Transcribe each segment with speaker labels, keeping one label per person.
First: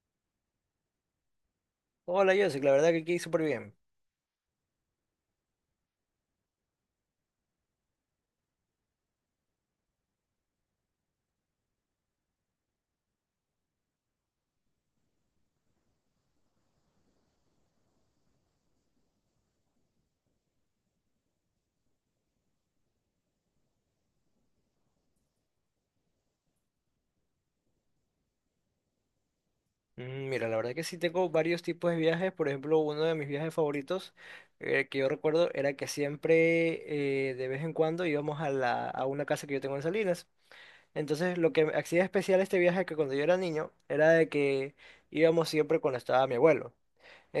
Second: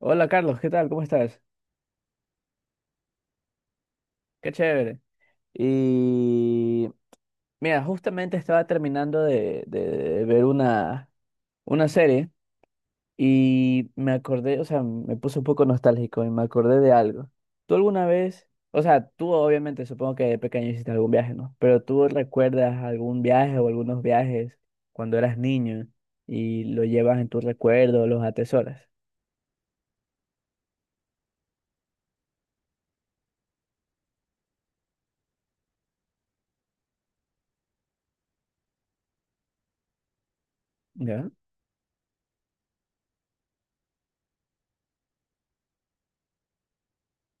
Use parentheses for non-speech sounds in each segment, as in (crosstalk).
Speaker 1: Hola Carlos, ¿qué tal? ¿Cómo estás?
Speaker 2: Hola, Joseph, la verdad que aquí súper bien.
Speaker 1: Qué chévere. Y mira, justamente estaba terminando de ver una serie y me acordé, o sea, me puse un poco nostálgico y me acordé de algo. ¿Tú alguna vez, o sea, tú obviamente supongo que de pequeño hiciste algún viaje, ¿no? Pero tú recuerdas algún viaje o algunos viajes cuando eras niño y lo llevas en tus recuerdos, los atesoras.
Speaker 2: Mira, la verdad que sí tengo varios tipos de viajes. Por ejemplo, uno de mis viajes favoritos que yo recuerdo era que siempre, de vez en cuando, íbamos a una casa que yo tengo en Salinas.
Speaker 1: ¿Ya?
Speaker 2: Entonces, lo que me hacía especial este viaje que cuando yo era niño era de que íbamos siempre cuando estaba mi abuelo.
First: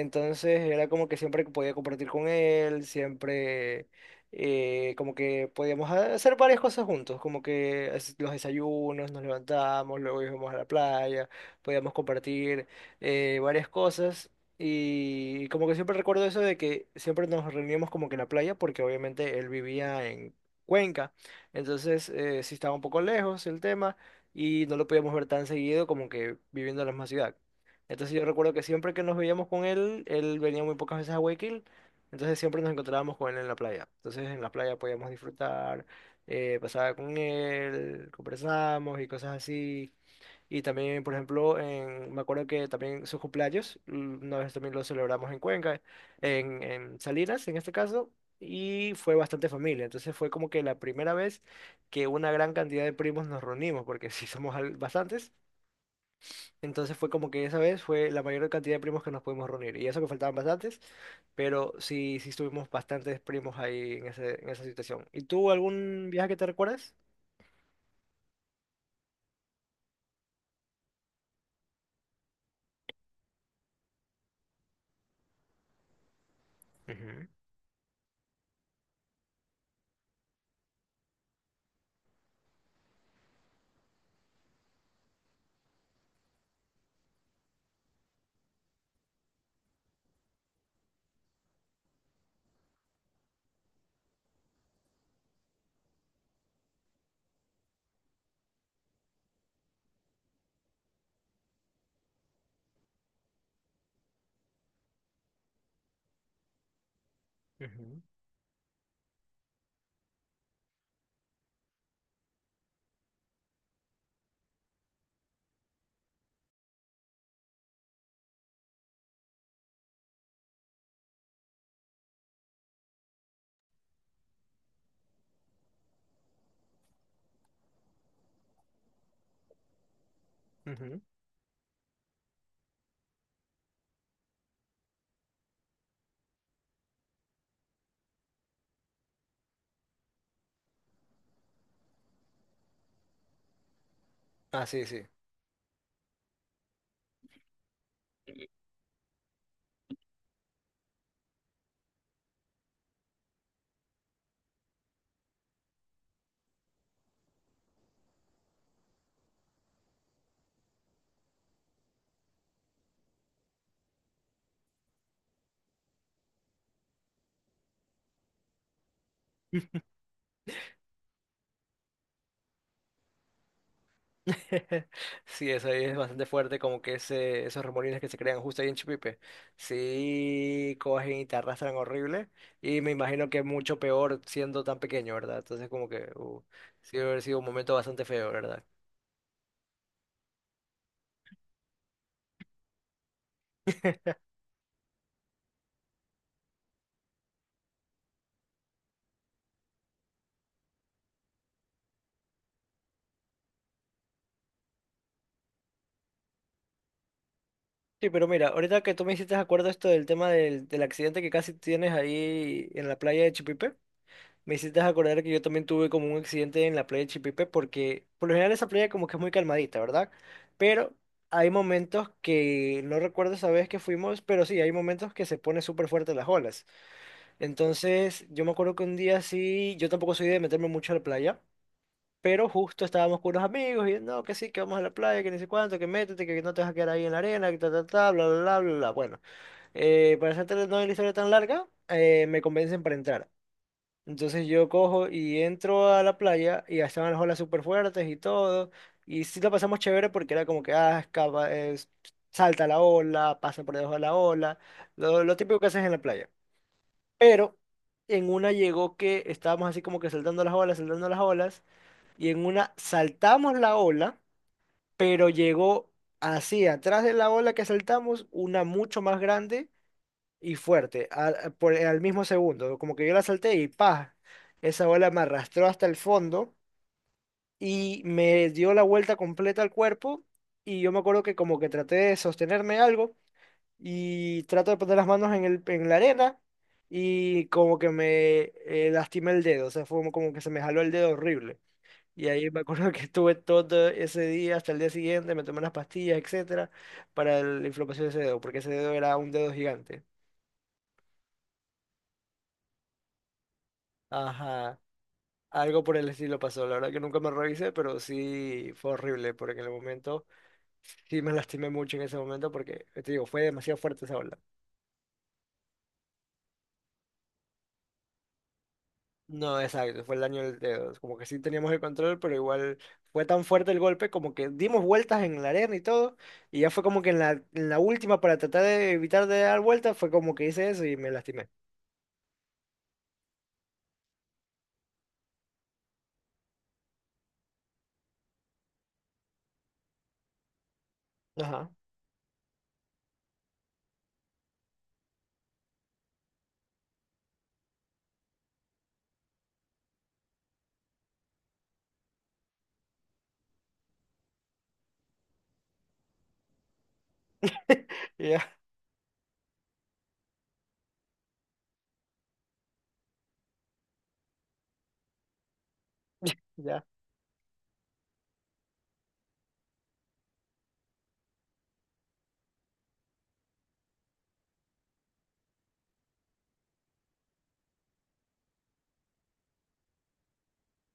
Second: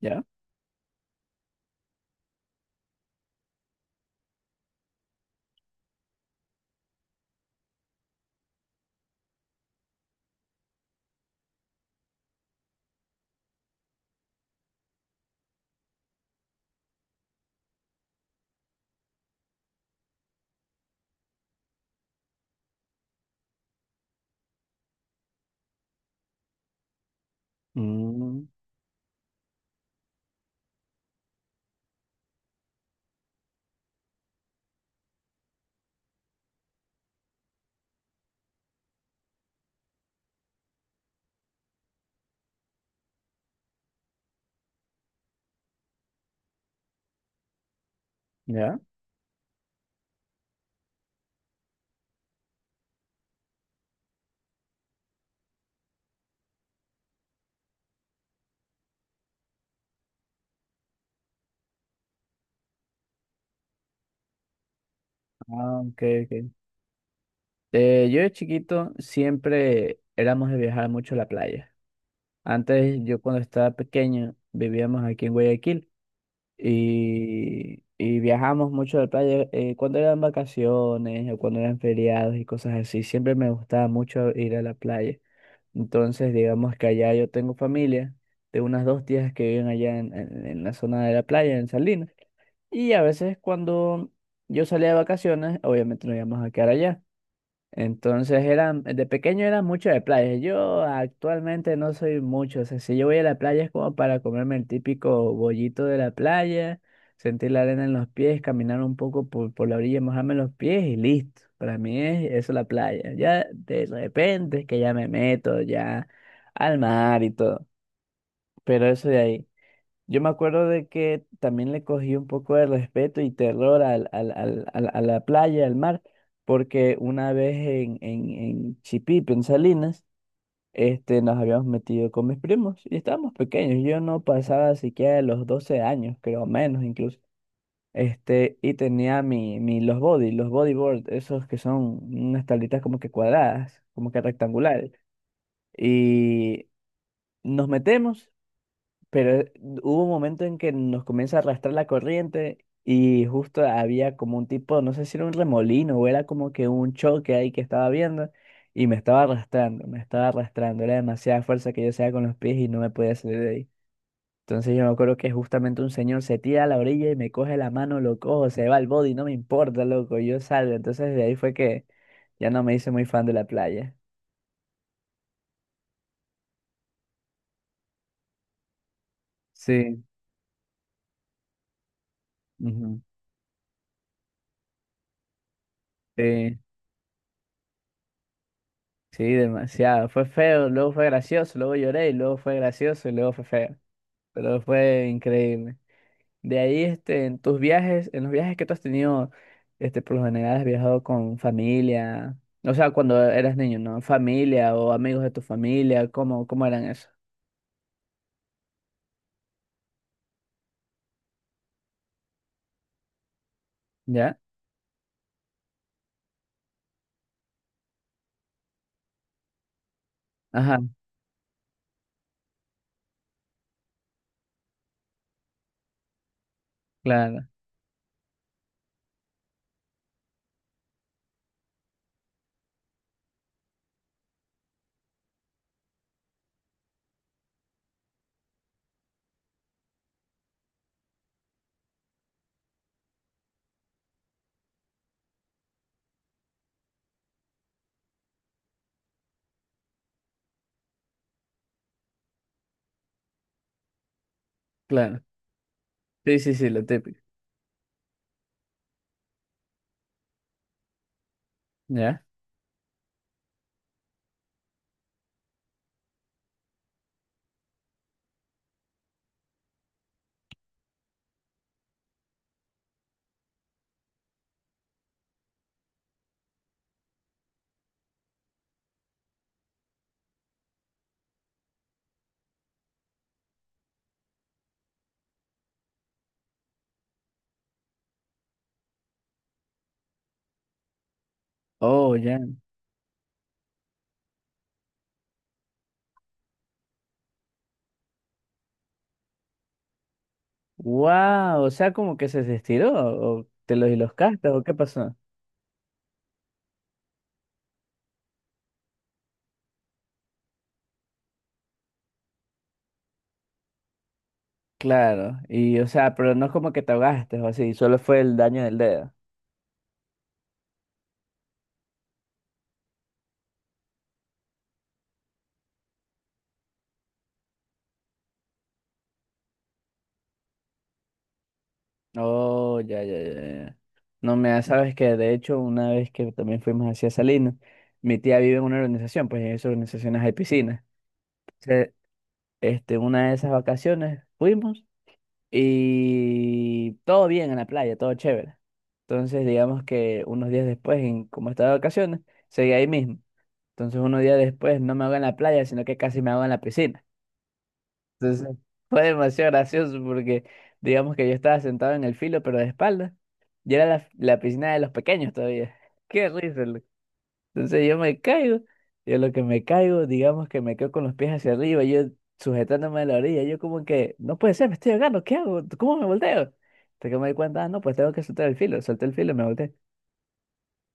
Speaker 1: ¿Ya?
Speaker 2: era como que siempre que podía compartir con él, siempre como que podíamos hacer varias cosas juntos, como que los desayunos, nos levantamos, luego íbamos a la playa, podíamos compartir varias cosas. Y como que siempre recuerdo eso de que siempre nos reuníamos como que en la playa, porque obviamente él vivía en Cuenca, entonces sí estaba un poco lejos el tema y no lo podíamos ver tan seguido como que viviendo en la misma ciudad. Entonces yo
Speaker 1: Mm,
Speaker 2: recuerdo que siempre que nos veíamos con él, él venía muy pocas veces a Guayaquil, entonces siempre nos encontrábamos con él en la playa. Entonces en la playa podíamos disfrutar, pasaba con él, conversábamos y cosas así. Y también, por ejemplo, me acuerdo que también sus cumpleaños, una vez también lo celebramos en Cuenca, en Salinas en este caso,
Speaker 1: ¿ya?
Speaker 2: y fue bastante familia. Entonces fue como que la primera vez que una gran cantidad de primos nos reunimos, porque (laughs) sí somos bastantes. Entonces fue como que esa vez fue la mayor cantidad de primos que nos pudimos reunir. Y eso que faltaban bastantes, pero sí, sí estuvimos bastantes primos ahí en esa situación. ¿Y tú
Speaker 1: Ah, ok,
Speaker 2: algún viaje que te
Speaker 1: ok.
Speaker 2: recuerdas?
Speaker 1: Yo de chiquito siempre éramos de viajar mucho a la playa. Antes, yo cuando estaba pequeño, vivíamos aquí en Guayaquil
Speaker 2: Ujú,
Speaker 1: y viajamos mucho a la playa cuando eran vacaciones o cuando eran feriados y cosas así. Siempre me gustaba mucho ir a la playa. Entonces, digamos que allá yo tengo familia de unas dos tías que viven allá en la zona de la playa, en Salinas. Y a veces cuando yo salía de vacaciones, obviamente nos íbamos a quedar allá. Entonces era, de pequeño era mucho de playa. Yo actualmente no soy mucho. O sea, si yo voy a la playa es como para comerme el típico bollito de la playa, sentir la arena en
Speaker 2: ujú,
Speaker 1: los pies, caminar un poco por la orilla, mojarme los pies y listo. Para mí es eso la playa. Ya de repente es que ya me meto ya al mar y todo. Pero eso de ahí. Yo me acuerdo de que también le cogí un poco de respeto y terror a la playa, al mar, porque una vez en Chipipe, en Salinas,
Speaker 2: ujú.
Speaker 1: nos habíamos metido con mis primos y estábamos pequeños. Yo no pasaba siquiera de los 12 años, creo, menos incluso. Y tenía los body, los bodyboard, esos que son unas tablitas como que cuadradas, como que
Speaker 2: Ah, sí,
Speaker 1: rectangulares.
Speaker 2: sí.
Speaker 1: Y nos metemos. Pero hubo un momento en que nos comienza a arrastrar la corriente y justo había como un tipo, no sé si era un remolino o era como que un choque ahí que estaba viendo y me estaba arrastrando, me estaba arrastrando. Era demasiada fuerza que yo hacía con los pies y no me podía salir de ahí. Entonces yo me acuerdo que justamente un señor se tira a la orilla y me coge la mano, lo cojo, se va al body, no me importa, loco, yo salgo. Entonces de ahí fue que ya no me hice muy fan de la playa.
Speaker 2: (laughs) Sí, eso ahí es bastante fuerte, como que esos remolines que se crean justo ahí en Chipipe.
Speaker 1: Sí.
Speaker 2: Sí, cogen y te arrastran horrible. Y me
Speaker 1: Ujú.
Speaker 2: imagino que mucho peor siendo tan pequeño, ¿verdad? Entonces como que
Speaker 1: Sí.
Speaker 2: sí debe haber sido un momento bastante feo, ¿verdad?
Speaker 1: Sí, demasiado. Fue feo, luego fue gracioso, luego lloré, y luego fue gracioso y luego fue feo.
Speaker 2: (laughs)
Speaker 1: Pero fue increíble. De ahí, en tus viajes, en los viajes que tú has tenido, por lo general has viajado con familia, o sea, cuando eras niño, ¿no? Familia o amigos de tu familia, ¿cómo, cómo eran eso?
Speaker 2: Sí, pero mira, ahorita que tú me hiciste acuerdo esto del tema del accidente que casi tienes ahí en la playa de Chipipe,
Speaker 1: ¿Ya?
Speaker 2: me hiciste acordar que yo también tuve como un accidente en la playa de Chipipe porque por lo general esa playa como que es muy calmadita, ¿verdad?
Speaker 1: Ajá,
Speaker 2: Pero hay momentos que no recuerdo esa vez que fuimos, pero sí, hay momentos que se pone súper fuerte las olas.
Speaker 1: claro,
Speaker 2: Entonces, yo me acuerdo que un día sí, yo tampoco soy de meterme mucho a la playa. Pero justo estábamos con unos amigos y no, que sí, que vamos a la playa, que ni sé cuánto, que métete, que no te vas a quedar ahí en la arena, que ta, ta, ta, bla, bla, bla, bla, bla. Bueno, para hacerte no la historia tan larga, me convencen para entrar. Entonces yo cojo y entro a la playa y ya estaban las olas súper fuertes y todo. Y sí la pasamos chévere porque era como que, ah, escapa, salta la ola, pasa por debajo de la ola,
Speaker 1: claro.
Speaker 2: lo típico que haces en la playa.
Speaker 1: Sí, sí, sí, lo típico.
Speaker 2: Pero en una llegó que estábamos así como que saltando las olas,
Speaker 1: ¿Ya?
Speaker 2: y en una saltamos la ola, pero llegó así, atrás de la ola que saltamos, una mucho más grande y fuerte, al mismo segundo. Como que yo la salté y ¡pah! Esa ola me arrastró hasta el fondo y me dio la vuelta completa al cuerpo. Y yo me acuerdo que como que traté de sostenerme algo y trato de poner las manos en la arena y como que me lastimé el dedo. O sea, fue como que se me jaló el dedo horrible.
Speaker 1: Oh,
Speaker 2: Y
Speaker 1: ya.
Speaker 2: ahí me acuerdo (laughs) que estuve todo ese día hasta el día siguiente, me tomé unas pastillas, etcétera, para la inflamación de ese dedo, porque ese dedo era un dedo gigante.
Speaker 1: Wow, o sea, como que se estiró, o te los y los castas, o qué
Speaker 2: Ajá.
Speaker 1: pasó.
Speaker 2: Algo por el estilo pasó, la verdad que nunca me revisé, pero sí fue horrible, porque en el momento sí me (laughs) lastimé mucho en ese momento, porque te digo, fue demasiado fuerte esa ola.
Speaker 1: Claro, y o sea, pero no es como que te ahogaste o así, solo fue el daño del dedo.
Speaker 2: No, exacto, fue el daño del dedo, como que sí teníamos el control, pero igual fue tan fuerte el golpe, como que dimos vueltas en la arena y todo, y ya fue como que en la última, para tratar de evitar de dar vueltas, fue como que hice eso y me lastimé.
Speaker 1: Oh, ya, ya, ya, ya. No me da- sabes que de hecho una vez que también fuimos hacia Salinas, mi tía vive en una organización, pues en esas organizaciones hay piscinas.
Speaker 2: Ajá,
Speaker 1: Entonces, una de esas vacaciones fuimos y todo bien en la playa, todo chévere. Entonces, digamos que unos días después, como estaba de vacaciones, seguí ahí mismo. Entonces, unos días después no me hago en la playa, sino que casi me hago en la piscina.
Speaker 2: (laughs)
Speaker 1: Entonces
Speaker 2: ya,
Speaker 1: fue demasiado gracioso porque digamos que yo estaba sentado en el filo, pero de espalda. Y era la piscina de los pequeños todavía. (laughs) Qué risa,
Speaker 2: ya.
Speaker 1: loco. Entonces yo me caigo. Y lo que me caigo, digamos que me quedo con los pies hacia arriba, yo sujetándome a la orilla. Yo como que, no puede ser, me estoy ahogando, ¿qué hago? ¿Cómo me volteo? Hasta que me di cuenta, ah, no, pues tengo que soltar el filo. Solté el filo y me volteé.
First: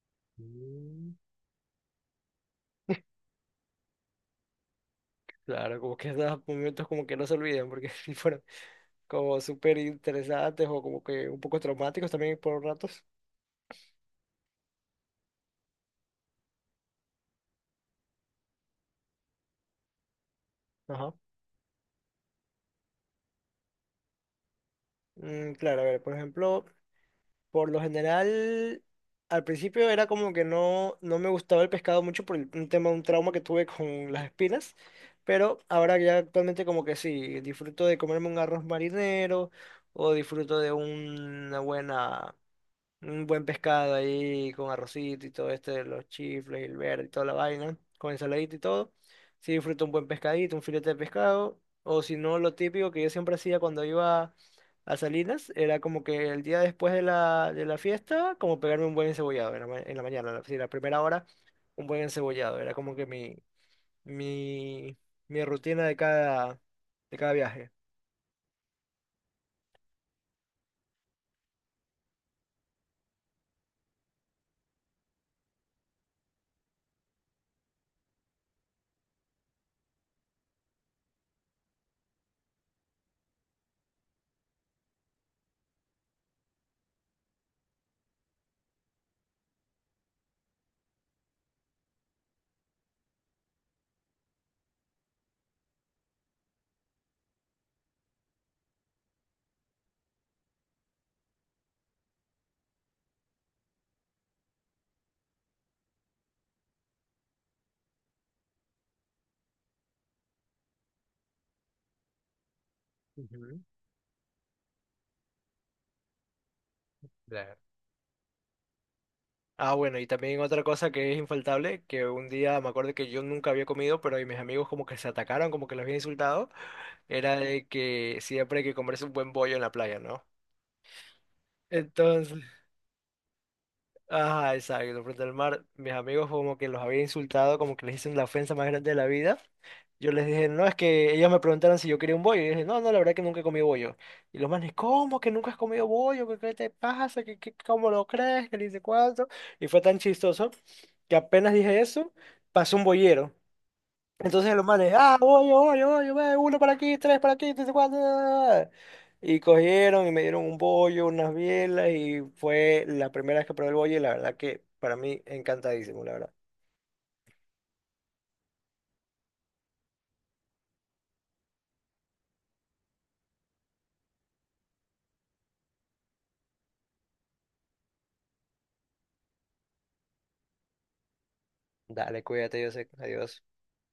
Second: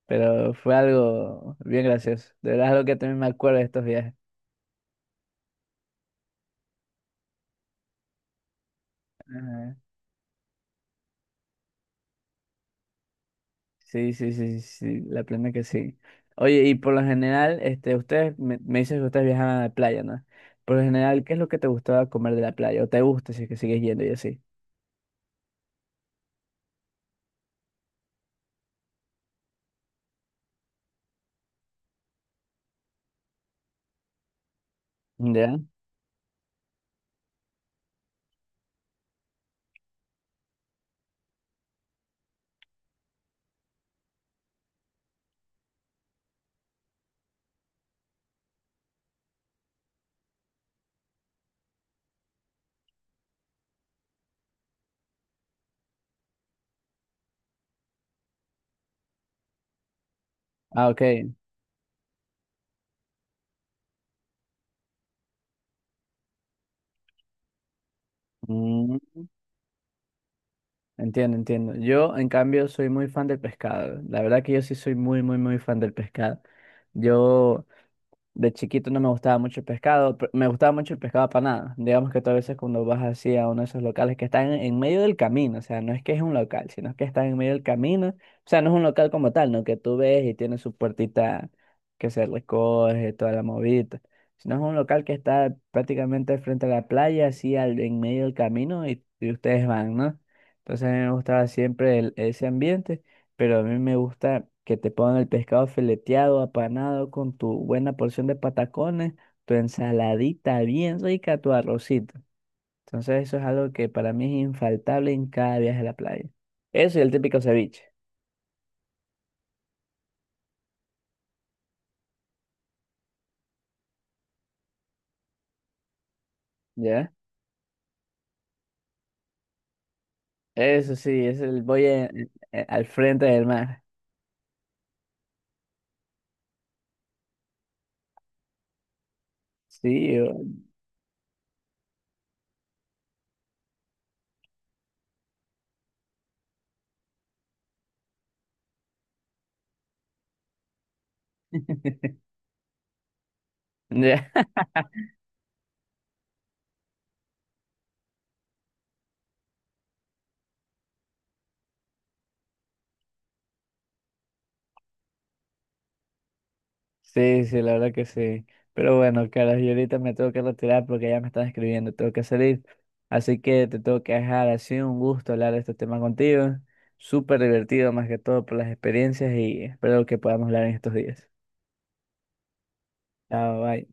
Speaker 1: Pero fue
Speaker 2: Mm.
Speaker 1: algo bien gracioso. De verdad es algo que también me acuerdo de estos viajes.
Speaker 2: Claro, como que esos momentos como que no se olvidan porque (laughs) sí fueron como
Speaker 1: Ajá.
Speaker 2: súper interesantes o como que un poco traumáticos también por ratos.
Speaker 1: Sí, sí, sí, sí, sí, la plena que sí. Oye, y por lo general, ustedes me dices que ustedes viajaban a la playa, ¿no? Por lo
Speaker 2: Ajá.
Speaker 1: general, ¿qué es lo que te gustaba comer de la playa? ¿O te gusta si es que sigues yendo y así?
Speaker 2: Mm, claro, a ver, por ejemplo, por lo general, al principio era como que no, no me gustaba el pescado mucho un tema, un trauma que tuve con las espinas,
Speaker 1: ¿Ya?
Speaker 2: pero ahora ya actualmente como que sí, disfruto de comerme un arroz marinero o disfruto de una buena... Un buen pescado ahí con arrocito y todo esto de los chifles y el verde y toda la vaina, con ensaladita y todo. Sí disfruto un buen pescadito, un filete de pescado. O si no, lo típico que yo siempre hacía cuando iba a Salinas era como que el día después de la fiesta, como pegarme un buen encebollado en la mañana, sí, la
Speaker 1: Ah, ok.
Speaker 2: primera hora, un buen encebollado. Era como que mi, mi rutina de de cada viaje.
Speaker 1: Mm, entiendo, entiendo. Yo, en cambio, soy muy fan del pescado. La verdad que yo sí soy muy, muy, muy fan del pescado. Yo de chiquito no me gustaba mucho el pescado, me gustaba mucho el pescado apanado. Digamos que tú a veces cuando vas así a uno de esos locales que están en medio del camino, o sea, no es que es un local, sino que están en medio del camino, o sea, no es un local como tal, no que tú ves y tiene su puertita que se recoge, toda la movida, sino es un local que está prácticamente frente a la playa, así al, en medio del camino y ustedes van, ¿no? Entonces a mí me gustaba siempre ese ambiente, pero a mí me gusta que te pongan el pescado fileteado, apanado, con tu buena porción de patacones, tu ensaladita bien rica, tu arrocito. Entonces eso es
Speaker 2: Ujú.
Speaker 1: algo que para mí es infaltable en cada viaje a la playa. Eso y el típico ceviche.
Speaker 2: Ah, bueno, y también otra cosa que es infaltable, que un día me acuerdo que yo nunca había comido, pero y mis amigos como que se atacaron, como que los había insultado,
Speaker 1: ¿Ya?
Speaker 2: era de que siempre hay que comerse un buen bollo en la playa, ¿no?
Speaker 1: Eso sí, es el voy
Speaker 2: Entonces,
Speaker 1: al frente del mar.
Speaker 2: ajá, exacto, frente al mar. Mis amigos como que los había insultado, como que les hice la ofensa más grande de la vida. Yo
Speaker 1: Sí,
Speaker 2: les
Speaker 1: o-
Speaker 2: dije, no, es que ellos me preguntaron si yo quería un bollo. Y yo dije, no, no, la verdad que nunca he comido bollo. Y los manes, ¿cómo que nunca has comido bollo? ¿Qué, qué te pasa? ¿Qué, qué- cómo lo crees? ¿Qué le dice cuánto? Y fue tan chistoso que apenas dije eso, pasó un bollero.
Speaker 1: (laughs) ya.
Speaker 2: Entonces los manes, ah, voy, voy, voy, voy, uno para aquí, tres, cuatro. Y cogieron y me dieron un bollo, unas bielas, y fue la primera vez que probé el bollo, y la verdad que para mí encantadísimo, la verdad.
Speaker 1: Sí, sí, la verdad que sí. Pero bueno, Carlos, yo ahorita me tengo que retirar porque ya me están escribiendo, tengo que salir. Así que te tengo que dejar. Ha sido un gusto hablar de este tema contigo. Súper divertido, más que todo por las experiencias y espero que podamos hablar en estos días.
Speaker 2: Dale, cuídate, yo sé, adiós.
Speaker 1: Chao, bye.